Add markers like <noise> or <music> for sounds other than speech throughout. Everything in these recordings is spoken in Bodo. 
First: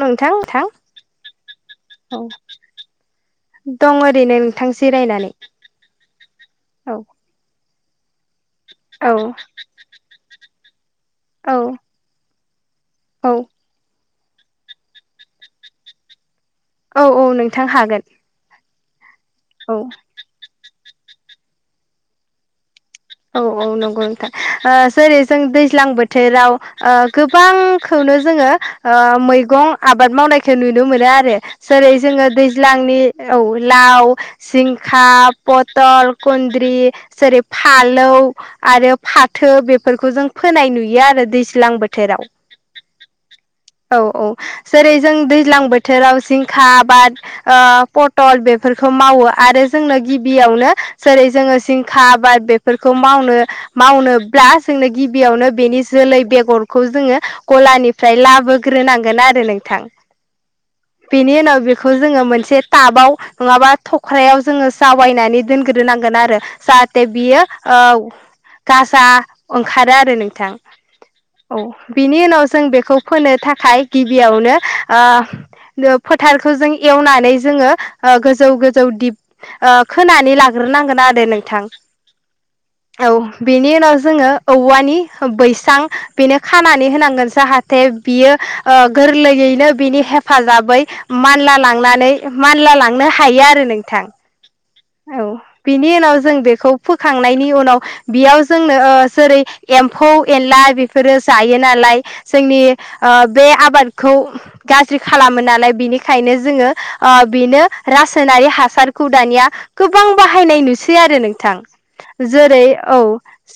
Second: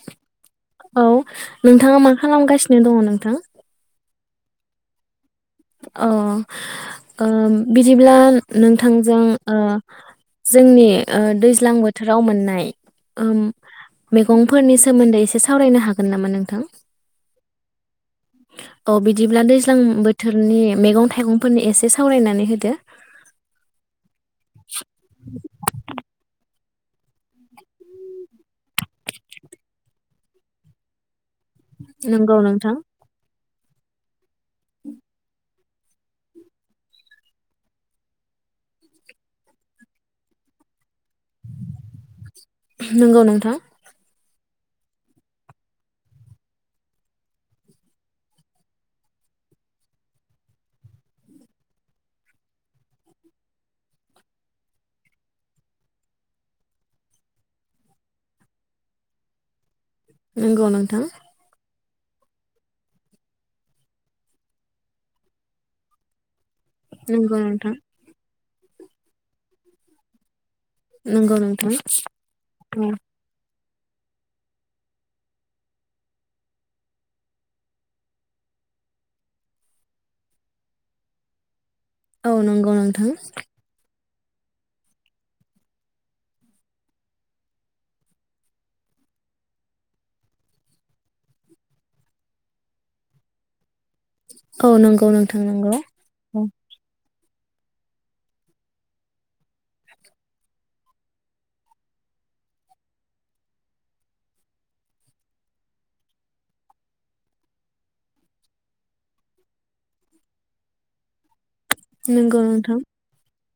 नोंथां नोंथां औ नोंथाङा मा खालामगासिनो दङ नोंथां दं ओरैनो नोंथां जिरायनानै अ औ ओ बिदिब्ला औ नोंथांजों ओ जोंनि ओ औ दैज्लां बोथोराव मोननाय औ ओम मैगंफोरनि सोमोन्दै एसे सावरायनो हागोन नामा नों औ औ नोंथां हागोन अ बि बिदिब्ला दैज्लां औ बो नि मैगं थाइगंफोरनो एसे सावरायनानै होदो औ औ नंगौ नोंथां ओ जेरै जों दैज्लां बोथोराव ओ गोबांखौनो जोङो ओ मैगं आबाद मावनायखौ नुनो मोनो आरो जेरै जोङो नंगौ नोंथां दैज्लांनि औ लाव जिंखा पथल खुन्द्रि <unintelligible> फालौ आरो फाथो बेफोरखौ जों फोनाय नुयो आरो दैज्लां बोथोराव नंगौ नोंथां औ औ जेरै जों दैज्लां बोथोराव जिंखा आबाद ओ पटल बेफोरखौ मावो आरो जोंनो गिबियावनो जेरै जोङो जिंखा आबाद बे फोरखौ मावनो मावनोब्ला जोंनो गिबियावनो बेनि जोलै बेगरखौ जोङो गलानिफ्राय लाबोग्रोनांगोन आरो नोंथां नंगौ नोंथां खौ जोङो मोनसे टाबाव नङाबा थख्रायाव जोङो जावायनानै दोनग्रोनांगोन आरो जाहाथे नंगौ बियो नोंथां औ गाजा ओंखारो आरो नोंथां नंगौ औ नोंथां बिनि उनाव जों बेखौ औ फोनो था थाखाय गिबियावनो ओ फोथारखौ जों एवनानै जोङो ओ गोजौ गोजौ दिप ओ खोनानै लाग्रोनांगोन आरो नोंथां औ नंगौ औ नोंथां बेनि उनाव जोङो औवानि बैसां बेनो खानानै होनांगोन जाहाथे बियो ओ गोरलैयैनो बिनि हेफाजाबै मानला लांनानै मानला लांनो हायो आरो नोंथां औ नंगौ नोंथां नंगौ बो खांनायनि उनाव बेयाव जोंनो जेरै एम्फौ एनला बेफोरो जायो नालाय जोंनि ओ बे आबादखौ गाज्रि खालामो नालाय बिनिखायनो जोङो ओ बेनो रासायनारि हासारखौ दानिया गोबां बाहायनाय नुसै आरो नोंथां नंगौ जेरै नोंथां औ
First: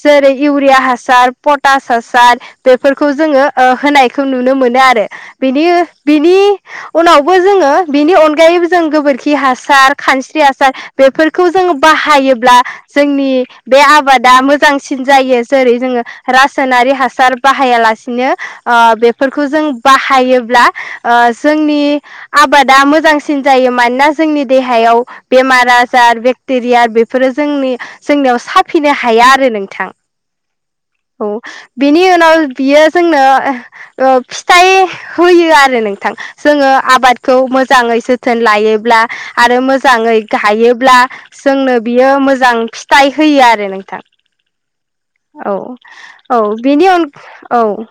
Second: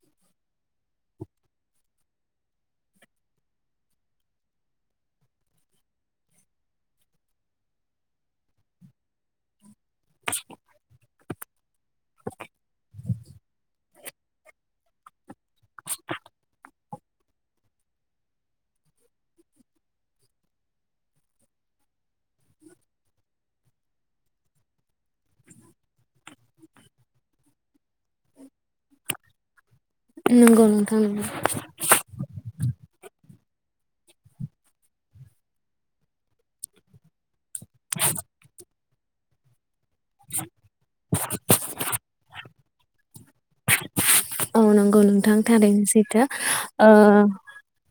जेरै इउरिया हासार पटास हासार बेफोरखौ जोङो ओ होनायखौ नुनो मोनो आरो बिनि बिनि उनावबो जोङो बिनि अनगायैबो जों गोबोरखि हासार खानस्रि आसार फोरखौ जोङो बाहायोब्ला जोंनि बे आबादा मोजांसिन जायो जेरै जोङो रासायनारि हा हासार बाहायालासिनो ओ बेफोरखौ जों बाहायोब्ला ओ जोंनि आबादा मोजांसिन जायो मानोना जोंनि देहायाव बेमार आ जार बेक्टेरिया बेफोरो जोंनि जोंनियाव साफिनो हाया आरो नोंथां नंगौ नोंथां नंगौ औ बिनि उनाव बियो जोंनो ओ फिथाइ होयो आरो नोंथां जोङो आबादखौ मोजां मोजाङै जोथोन लायोब्ला आरो मोजां मोजाङै गायो ब्ला जोंनो बियो जोंनो बियो मोजां फिथा थाय होयो आरो नोंथां <unintelligible> औ थारैनो सैथो औ बिनि ओ अनगा औ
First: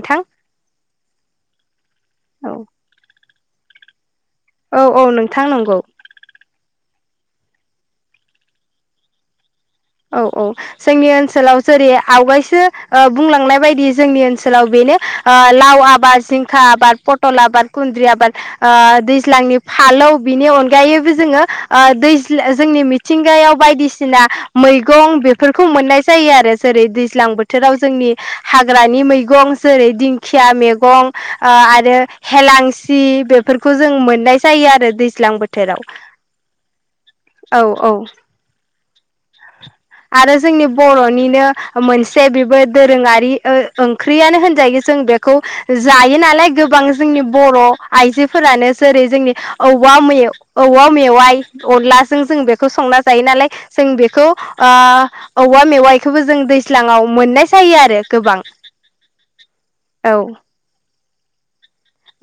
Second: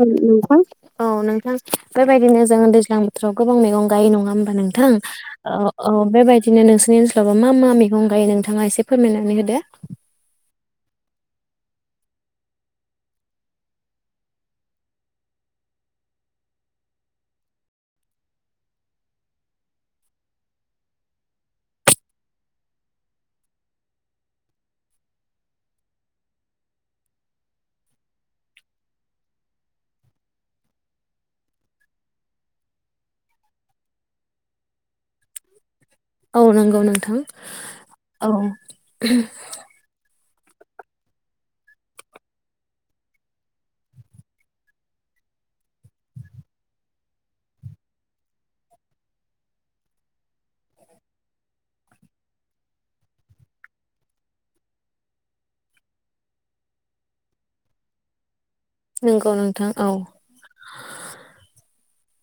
औ नोंथां औ नोंथां बेबा बायदिनो औ जोङो दैज्लां बो थोराव गोबां मैगं गायो नङा होमबा नोंथां औ औ होमबा नंगौ नोंथां ओ बेबायदिनो नोंसोरनि सोराबा मा मा मैगं गायो नोंथाङा एसे फोरमायनानै होदो औ औ जोंनि ओनसोलाव जेरै आवगायसो ओ बुंलांनाय बायदि जोंनि ओनसोलाव बेनो ओ लाव आबाद जिंखा आबाद पटल आबाद खुन्द्रि आबाद ओ दैज्लांनि फालौ बिनि अनगायैबो जोङो दैज जोंनि मिथिंगायाव बायदिसिना मैगं बेफोरखौ मोननाय जायो आरो जेरै दैज्लां बोथोराव जोंनि हाग्रानि मैगं जेरै दिंखिया मैगं ओ आरो हेेलांसि बेफोरखौ जों मोननाय जायो आरो दैज्लां बोथोराव औ नंगौ नोंथां औ आरो जोंनि बर'निनो मोनसे बेबो दोरोङारि ओंख्रियानो होनजायो जों बेखौ जायो नालाय गोबां जोंनि बर' आइजोफोरानो जेरै जोंनि औवा औवा मेवाइ अनलाजों जों बेखौ संना जायो नालाय जों बेखौ ओ औवा मेवाइखौबो जों दैज्लाङाव मोननाय जायो आरो गोबां नंगौ नोंथां औ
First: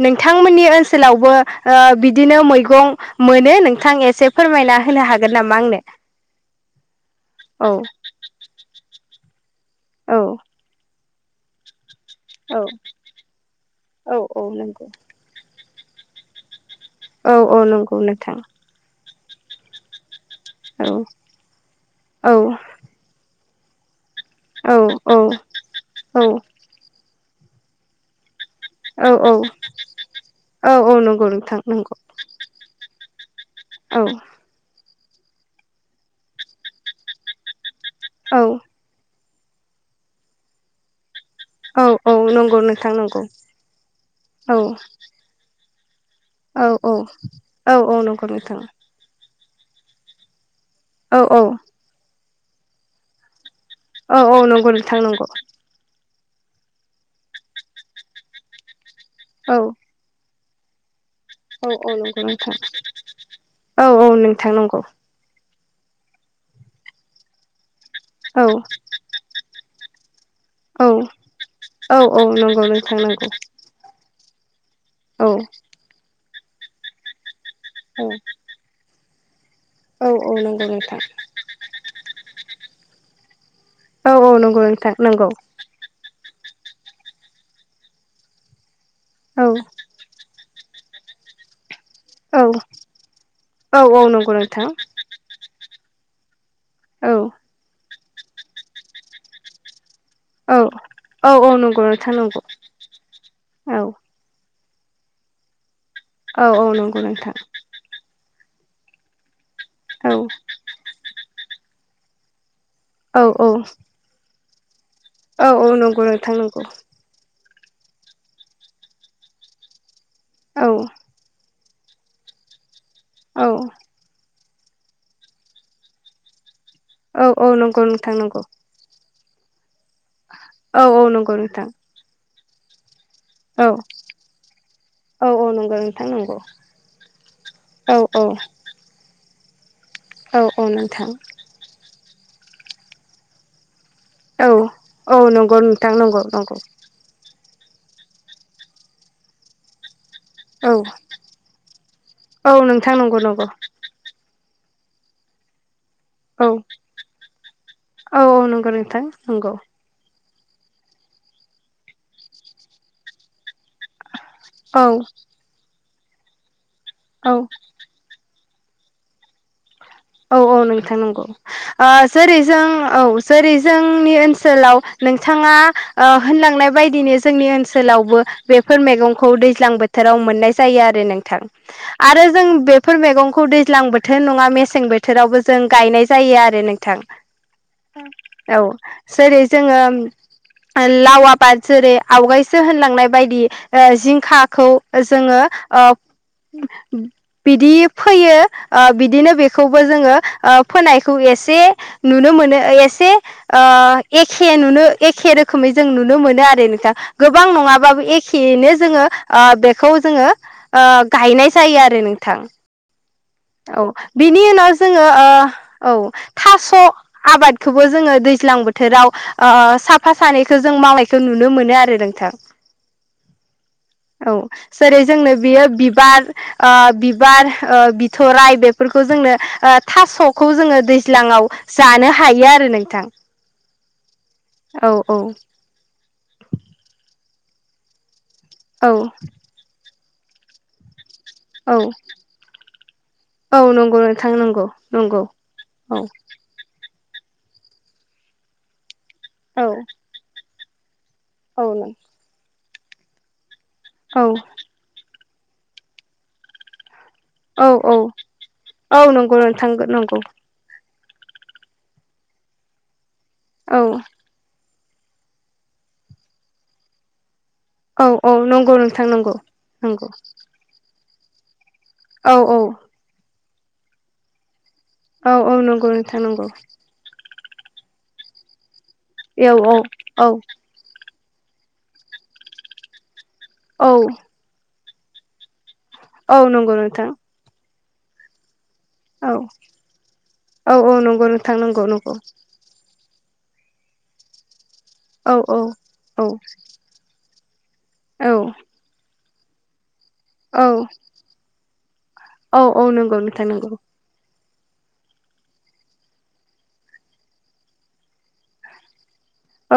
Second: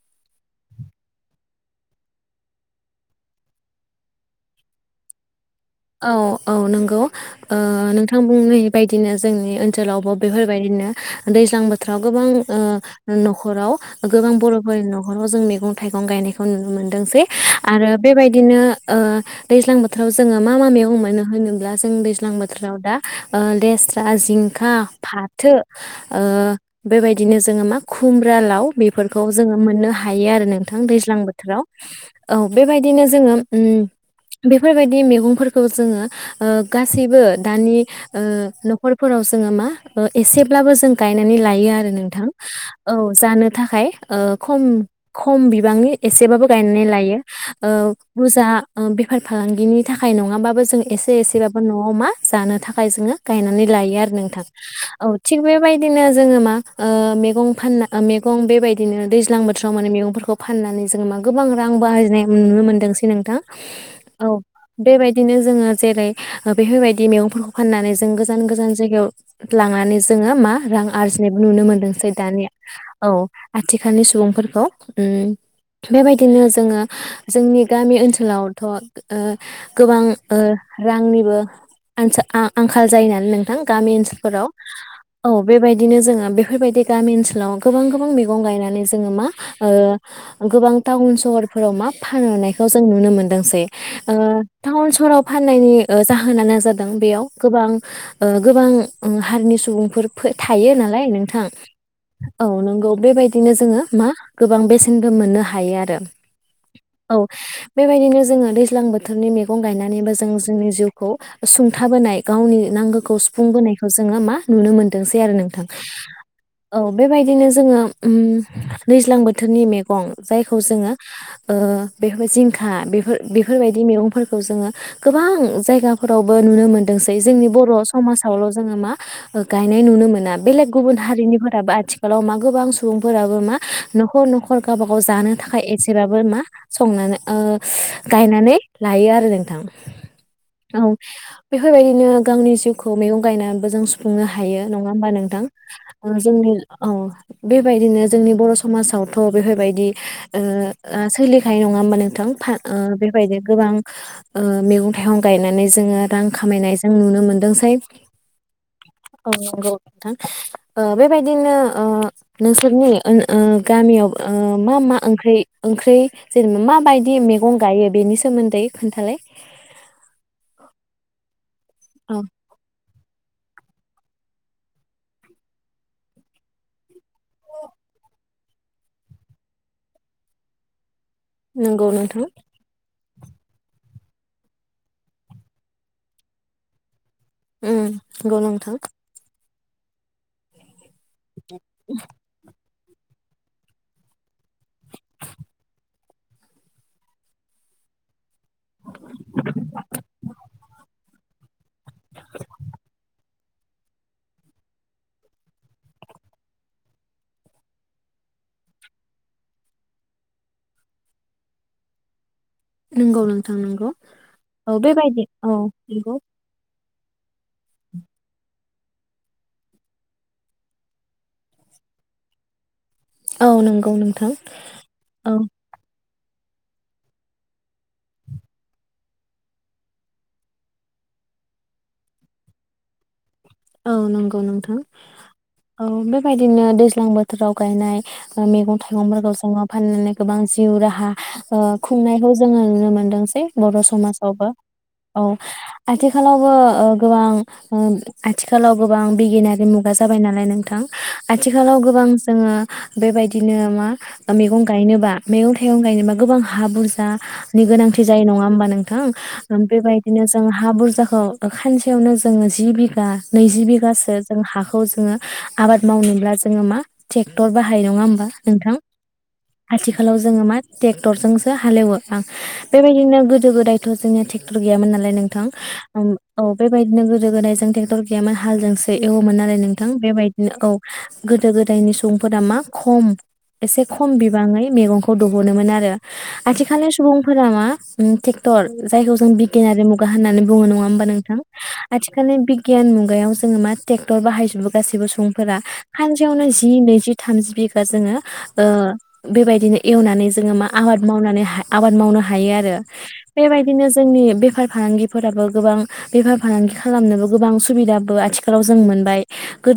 नोंथांमोननि ओनसोलावबो ओ बिदिनो मैगं मोनो नोंथां एसे फोरमायना होनो हागोन नामा आंनो औ औ नोंगौ ओ औ नोंथां बुंनाय बदिनो जोंनि ओनसोलावबो औ बेफोरबायदिनो दैज्लां बो थ्राव गोबां ओ औ न'खराव औ गोबां औ बर'फोरनि नंगौ न'खराव जों मेगं थाइगं गायनायखौ नुनो मोन दोंसै औ औ आरो नंगौ नोंथां बेबायदिनो ओ दैज्लां बोथोराव जोङो मा मा मेगं औ मोनो होनोब जों औ दैज्लां औ बोथोराव दा ओ लेस स्रा जिंखा औ फाथो ओ बेबायद बिदिनो जोङो मा खुम ब्रा लाव औ बेफोरखौ जोङो मोन्नो हायो आरो औ नोंथां औ दैज्लां नंगौ नोंथां बोथोराव नंगौ औ बेबायदिनो जोङो उम औ बेफोरबाय दि मेगं फोरखौ जोङो ओ गासैबो दानि ओ औ न'खरफोरावस जोङो मा ओ एसेब्लाबो जों गाय नानै लायो औ आरो औ नोंथां नंगौ नोंथां औ नंगौ जानो थाखाय ओ औ खम खम बि बांनि एसेबाबो औ गायनानै औ लायो ओ औ औ नंगौ बुरजा नोंथां बेफार फालांगिनि था खाय नङाबाबो जों एसे औ एसे औ बाबो न'आव मा जानो थाखाय जोङो गायना नै लायो आरो औ औ नोंथां नंगौ नोंथां औ नंगौ थिग बे बायदिनो जोङो मा ओ मेगं फान्ना ओ मेगं बेबाय दिनो दैज्लां औ बोथोराव माने मेगंफोरखौ फाननानै जोंङो मा गोबां औ रां औ नंगौ बाहायनाय नोंथां नुनो मोनदोंसै नोंथां औ बेबायदिनो जोङो जेरै बेफोरबायदि मैगंफोरखौ फाननानै जों औ गोजान गोजान जायगायाव लांनानै जोङो मा रां औ आरजिनायबो नुनो औ मोनदोंसै औ दानि नंगौ नोंथां औ नंगौ आथिखालनि सुबुं फोरखौ औ उम बेबाय दिनो जोङो जोंनि गामि ओनसोलावथ' ओ गोबां औ औ ओ नंगौ नोंथां रांनिबो आनसा ओ आंखाल जायोनालाय नों गामि औ औ ओनसोलफोराव नंगौ नोंथां नंगौ औ बेबायदिनो जोङो बे बेफोरबायदि गामि ओनसोलाव गोबां गोबां मैगं गायनानै जोङो मा औ ओ गोबां टाउन सहरफोराव मा औ फानहरनायखौ जों नुनो मोनदोंसै औ औ ओ नंगौ नोंथां टाउन सहराव फाननायनि ओ जाहोना नो जादों औ बेयाव गोबां ओ गोबां हारिनि सुबुंफोर औ थायो नालाय औ नोंथां औ नंगौ नोंथां नंगौ औ नोंगौ बेबायदिनो औ जोङो मा गोबां बेसेनबो मोननो हायो आरो औ औ नंगौ औ नोंथां बेबायदिनो जोङो दैज्लां बो थोरनि मै गं गायनानैबो औ जों जोंनि जिउखौ सुंथाबोनाय गावनि नांगौखौ औ औ सुफुंबोनायखौ जोङो मा नुनो मोनो दोंसै आरो औ नोंथां औ नंगौ नोंथां नंगौ औ बेबाय बिदिनो जोङो ओम दैज्लां बोथोरनि मे गं जायखौ औ जोङो ओ बेफोर जिंखा बे फोर औ बेफोरबायदि मैगंफोरखौ जोङो गोबां जायगाफोरावबो नुनो मोनो सै औ औ जोंनि बर' नंगौ नोंथां नंगौ समाजावल' जोङो मा ओ गाय नुनो मोना बेलेग औ गुबुन औ नंगौ हारिनि नोंथां फोराबो आथिखालाव मा गोबां सुबुं फोराबो मा औ न'खर न'खर गावबा गाव औ जानो औ थाखाय नंगौ नोंथां एसेबाबो नंगौ मा संनानै ओ औ औ गायनानै हायो आरो नोंथां औ बेफोरबायदिनो गावनि जिउखौ मैगं गायनानैबो जों सु खुंनो औ हायो नङा होमबा औ नोंथां नंगौ नोंथां ओ नंगौ जोंनि नंगौ बेबायदिनो जोंनि बर' समाजावथ' बेफोरबायदि ओ औ सोलिखायो नङा होमबा नोंथां औ नोंथां नंगौ बेबायदि नंगौ गोबां ओ मैगं थाइगं गायनानै जोङो रां औ खामायनाय जों नुनो मोनदोंसै औ औ नंगौ नोंथां औ नंगौ नोंथां ओ बेबायदिनो ओ नोंसोरनि गामियाव ओ मा औ मा ओंख्रि ओंख्रि खारै जेनेबा मा बायदि औ मैगं गायो बेनि सोमोन्दै खोन्थालाय औ औ नोंथां नंगौ आ औ जेरै जों औ जेरै जोंनि ओनसोलाव नोंथाङा ओ होनलांनाय बायदिनो जोंनि ओनसोलावबो बेफोर मैगंखौ दैज्लां बोथोराव मोननाय जायो आरो नों थां‌ नंगौ आरो नोंथां जों बेफोर फोर मैगंखौ दैज्लां बोथोर नङा मेसें बोथोर थोरावबो जों गायनाय जायो आरो नोंथां उम नंगौ औ नोंथां जेरै जोङो लावा बाद जेरै आवगायसो होन सनाय बायदि ओ जिंखाखौ जोङो बिदि फैयो ओ बिदिनो बेखौ जोङो ओ फोनायखौ एसे नुनो मोनो एसे ओ एखे नुनो एखे रोखोमै जों नुनो मोनो आरो नोंथां गोबां नङाबाबो एखेयैनो जोङो बेखौ जोङो ओ गायनाय जायो आरो नोंथां नंगौ नोंथां औ नंगौ बिनि उनाव औ जोङो बेबायदि ओ औ नंगौ थास' आबादखौबो जोङो दैज्लां बोथोराव ओ साफा सानैखौ जों मावनायखौ नुनो मोनो आरो नोंथां औ नंगौ नोंथां औ जेरै औ जोंनो बेयो बिबार आ बिबार ओ थराइ बेफोरखौ जोंनो ओ थास'खौ जोङो दैज्लाङाव जानो हायो आरो नोंथां औ नंगौ नोंथां औ औ औ बेबायदिनो दैज्लां बोथोर थोराव गायनाय मैगं औ थाइगंफोरखौ जोङो फाननानै गोबां जिउ राहा ओ औ खुंनायखौ जोङो नुनो मोनदोंसै औ बर' नंगौ नोंथां समाजावबो नंगौ नंगौ औ औ आथिखालावबो ओ गोबां ओ आथिखालावबो गोबां बिगियानारि औ मुगा जाबायालाय नों थां आथिखालाव गोबां जोङो बेबायदि बिदिनो मा औ मैगं गायनोबा मैगं थाइगं गायनोबा गोबां हा बुरजा नि औ औ गोनांथि जायो नङा होमबा औ नोंथां नंगौ नोंथां नंगौ बेबायदिनो जों हा बुरजाखौ औ खानसेयावनो जोङो जि बि गा नैजि औ बिघासो जों हाखौ जोङो आबाद मावनोबा जोङो मा ट्रेक्टर बाहायो नङा औ होमबा औ नोंथां नंगौ नंगौ नंगौ आथिखालाव जोङो मा ट्रेक टरजोंसो हालेवो आं औ औ बेबायदिनो गो गो दायथ' जोङो ट्रेक्टर गैयामोन नालाय औ नोंथां औ नंगौ नोंथां नंगौ औ बेबायदिनो गोदो गोदाय <unintelligible> टर गैयामोन हालजोंसो एवोमोन औ आरो औ नोंथां बेबायदिनो औ गोदो गोदायनि सुबुंफोरा मा खम एसे औ खम बिबाङै मैगं <unintelligible> आरो औ नंगौ आथिखालनि नोंथां सुबुंफोरा मा ओम टेक्टर जायखौ जों औ बिगियानारि मुगा होननानै बुङो औ नङा औ होमबा नंगौ नोंथां नंगौ नंगौ आथिखालनि बि मुगायाव जों मा ट्रेक्टर बाहाय जोबो गासैबो औ सुबुंफोरा औ औ सानसेयावनो जि नैजि थामजि बिघा बा जोङो औ ओ बेबायदिनो एवनानै जोङो मा औ आबाद मावनानै आबाद मावनो हायो औ आरो औ नंगौ नोंथां नंगौ बेबायदिनो जोंनि बे बेफार फालांगिफोराबो गोबां बेफार फालांगि खालामनोबो गोबां सुबिदाबो आथिखालाव जों मोनबाय।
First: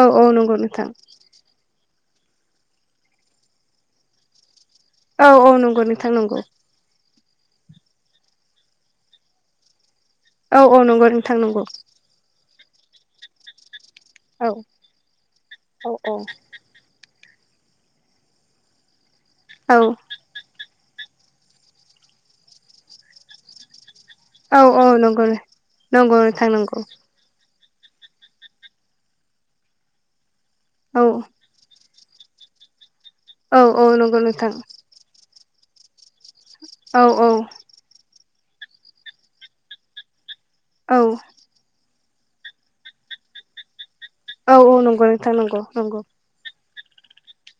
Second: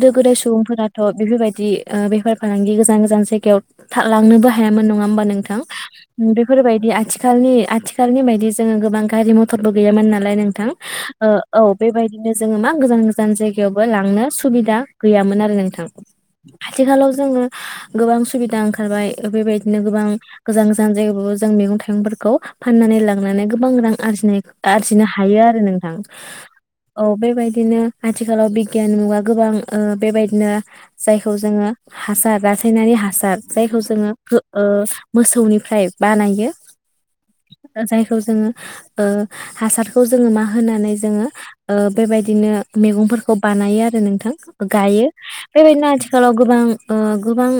औ औ गोदाय नंगौ नोंथां सुबुंफोराथ' बेफोरबायदि ओ बेफार फालांगि गोजान गोजान जायगायाव था लांनोबो हायो। हायामोन नङा होमबा औ औ नोंथां नंगौ नोंथां नंगौ बेफोरबायदि आथि आथिखालनि आथिखालनि बायदि जोङो गोबां गारि मथरबो गैयामोन ना। लाय औ नोंथां औ नंगौ ओ नोंथां नंगौ औ बेबाय जोङो मा गोजान गोजान जायगायाव लांनो औ सुबिदा गैयोन आरो नोंथां औ आथिलाव जों जोङो गोबां सुबिदा ओंखारबाय औ बेबायदिनो गोबां गोजान गो जान-जायगा बाबो जों मैगं थाइगंफोरखौ फाननानै गोबां रां आरजिनाय औ औ आरजिनो नंगौ हायो आरो नोंथां। नंगौ नोंथां नंगौ बेबायदिनो आथिखालाव बिगियान मुगा गोबां ओ बेबायदिनो। औ जायखौ जोङो हासार रासायनारि हासार औ जायखौ औ जोङो नंगौ नोंथां ओ मोसा गौनिफ्राय बानायो। औ औ। जायखौ जोङो ओ हासारखौ जोङो मा होनानै औ जोङो ओ बेबायदिनो मैगंफोरखौ बानायो आरो। आरो नोंथां औ औ गायो नंगौ नोंथां नंगौ बेबायदिनो नंगौ आथिखालाव गोबां ओ गोबां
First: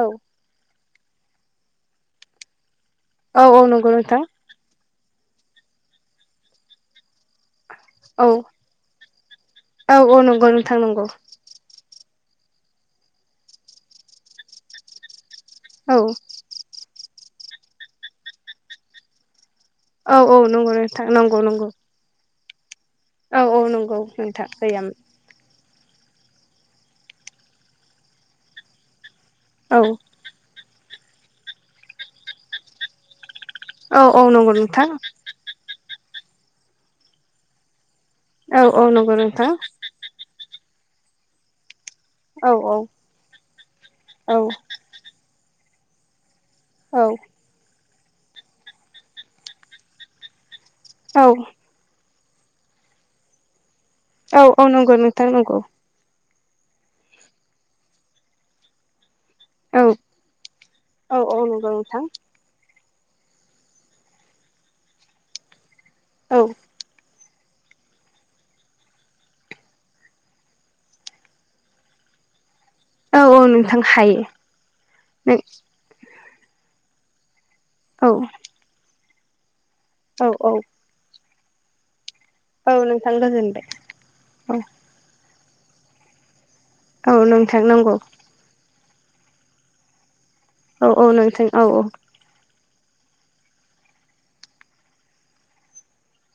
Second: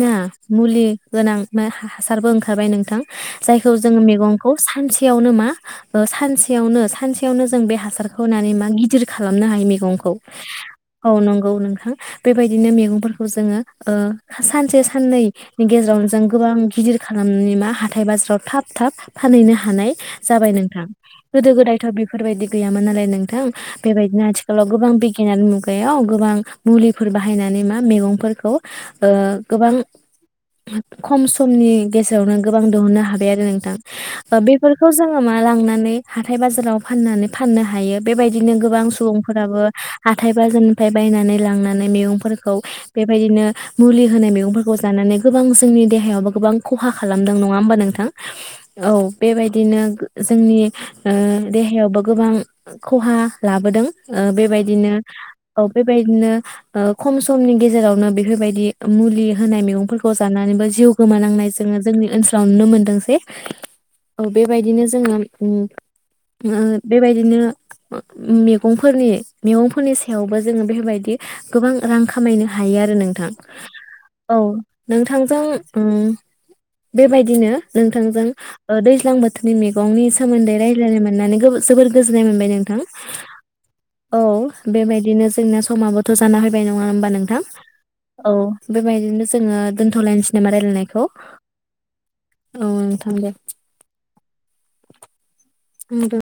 औ मुलि गोनां मो हासारबो ओंखारबाय नों थां औ औ जायखौ नंगौ जों नोंथां मेगंखौ सानसे आवनो मा सानसेयावनो सनसेयावनो बे हासार औ खौनानै मा गिदिर खालामनो हायो औ मेगंखौ औ नंगौ नोंथां औ नंगौ नोंथां। बेबायदिनो मैगंफोरखौ जोङो ओ सानसे साननै औ गेजेराव नों गोबां गिदिर खालामनि मा हाथाय बाजाराव थाब थाब फानहैनो हा हानाय औ औ जाबाय नंगौ नोंथां नंगौ गोदो नंगौ गोदायथ' बेफोरबायदि गैयामोन नालाय औ नोंथां औ नंगौ बेबायदिनो नोंथां आथिखालाव गोबां गैयामोन बिगियानानो बेयाव गोबां मुलिफोर बाहायनानै मा मेगंफोरखौ ओ गोबां औ खम समनि गेजेरावनों गोबां दिहुननो हाबाय आरो नों थां औ औ ओ नंगौ नोंथां बेफोरखौ जोङो मा लांनानै हाथाय बाजाराव फाननानै फाननो हायो। बेबायदिनो औ औ गोबां नंगौ नोंथां सुबुंफोराबो हाथाय बाजारनिफ्राय बायनानै लांनानै औ मेगंफोरखौ औ बेबायदिनो मुलि होनाय मेगं औ फोरखौ जानानै गोबां जोंनि देहायाव बा गोबां खहा खालामदों नङा होमबा नोंथां औ बेबायदिनो गो जोंनि ओ औ देहायावबो गोबां खहा लाबोदों ओ औ औ बेबायदिनो नंगौ नोंथां नंगौ औ बेबायदिनो ओ खम समनि गेजेरावनो बेफोरबायदि मुलि होनाय औ मेगंफोरखौ जानानैबो जिउ औ औ गोमानांनाय नंगौ जोङो नोंथां जोंनि ओनसोलाव नुनो मोनदों <unintelligible> बेबायदिनो जोङो उम औ बिराद बायदिनोनि मेगंफोरनि मगंफोरनि सायावबो जोङो बेफोरबायदि गोबां रां खामायनो हायो आरो औ नोंथां औ नोंथां हायो औ नों नोंथांजों उम बेबायदिनो औ नोंथांजों ओ दैज्लां बो <unintelligible> नि औ सोमोन्दै औ रायलायनो मोननानै जोबोर गोजोननाय मोनबाय औ नोंथां गोजोनबाय औ बेबायदिनो जोंनिया समाबोथ' जाना हाय बाय नङा होमबा औ नोंथां नंगौ औ बेबायदिनो जोङो दोनथ'लायनस औ औ नोंथों औ औ औ नोंथां दे <unintelligible>